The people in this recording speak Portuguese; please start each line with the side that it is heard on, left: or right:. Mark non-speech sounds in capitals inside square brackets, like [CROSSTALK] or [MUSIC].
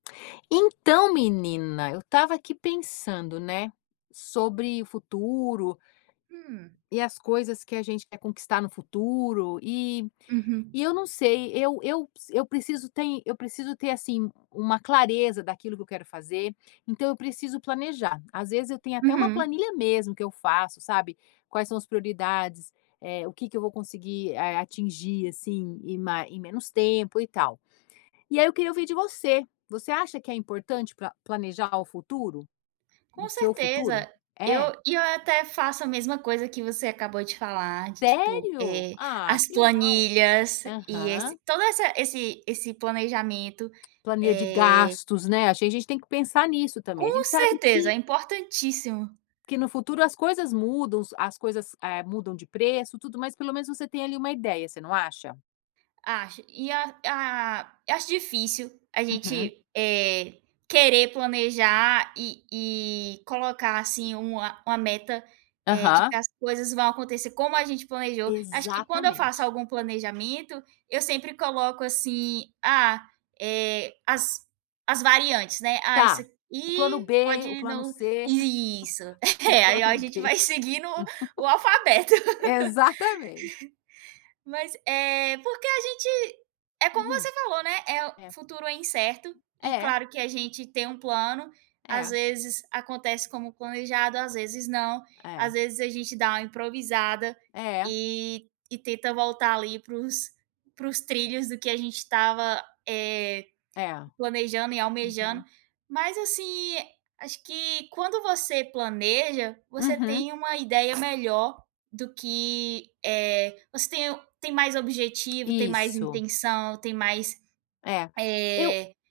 left: Então menina, eu estava aqui pensando, né, sobre o futuro
right: Hum.
left: e as coisas que a gente quer conquistar no futuro e
right: Uhum.
left: e eu não sei, eu eu p eu preciso tem eu preciso ter, assim, uma clareza daquilo que eu quero fazer, então eu preciso planejar. Às vezes eu tenho até uma
right: Uhum.
left: planilha mesmo que eu faço, sabe. Quais são as prioridades, eh, o que que eu vou conseguir, eh, atingir, assim, em ma em menos tempo e tal. E aí eu queria ouvir de você, você acha que é importante pra planejar o futuro? No
right: Com
left: seu futuro?
right: certeza, eu
left: É?
right: e eu até faço a mesma coisa que você acabou de falar de, tipo,
left: Sério?
right: eh,
left: Ah,
right: as
left: que legal.
right: planilhas e esse
left: Aham.
right: toda essa esse esse planejamento,
left: Planilha de
right: eh
left: gastos, né, acho que a gente tem que pensar nisso também,
right: Com
left: gente sabe
right: certeza, é
left: que
right: importantíssimo!
left: que no futuro as coisas mudam, os as coisas, eh, mudam de preço, tudo, mas pelo menos você tem ali uma ideia, você não acha?
right: Acho e a ah, acho difícil a
left: Uhum.
right: gente, eh, querer planejar e e colocar, assim, uma uma meta, eh, de
left: Aham.
right: que as coisas vão acontecer como a gente planejou. Acho que quando eu faço
left: Exatamente.
right: algum planejamento, eu sempre coloco, assim, ah, eh, as as variantes, né, "ah, isso
left: Tá, o plano
right: aqui
left: B, o
right: pode
left: plano
right: não"
left: C,
right: isso.
left: [LAUGHS] o
right: [LAUGHS] É, aí
left: plano
right: a gente
left: D.
right: vai seguindo o o alfabeto.
left: [LAUGHS] Exatamente.
right: [LAUGHS] Mas, eh, porque a gente é como
left: Uhum.
right: você falou, né, eh, o
left: É.
right: futuro é incerto e
left: É.
right: claro que a gente tem um plano, às
left: É.
right: vezes acontece como planejado, às vezes não.
left: É.
right: Às vezes a gente dá uma improvisada
left: É.
right: e e tenta voltar ali para os para os trilhos do que a gente estava, eh,
left: É,
right: planejando e almejando.
left: uhum.
right: Mas, assim, acho que quando você planeja, você
left: Uhum.
right: tem uma ideia melhor do que, eh você tem tem mais objetivo, tem mais
left: Isso.
right: intenção, tem mais,
left: É, eu
right: eh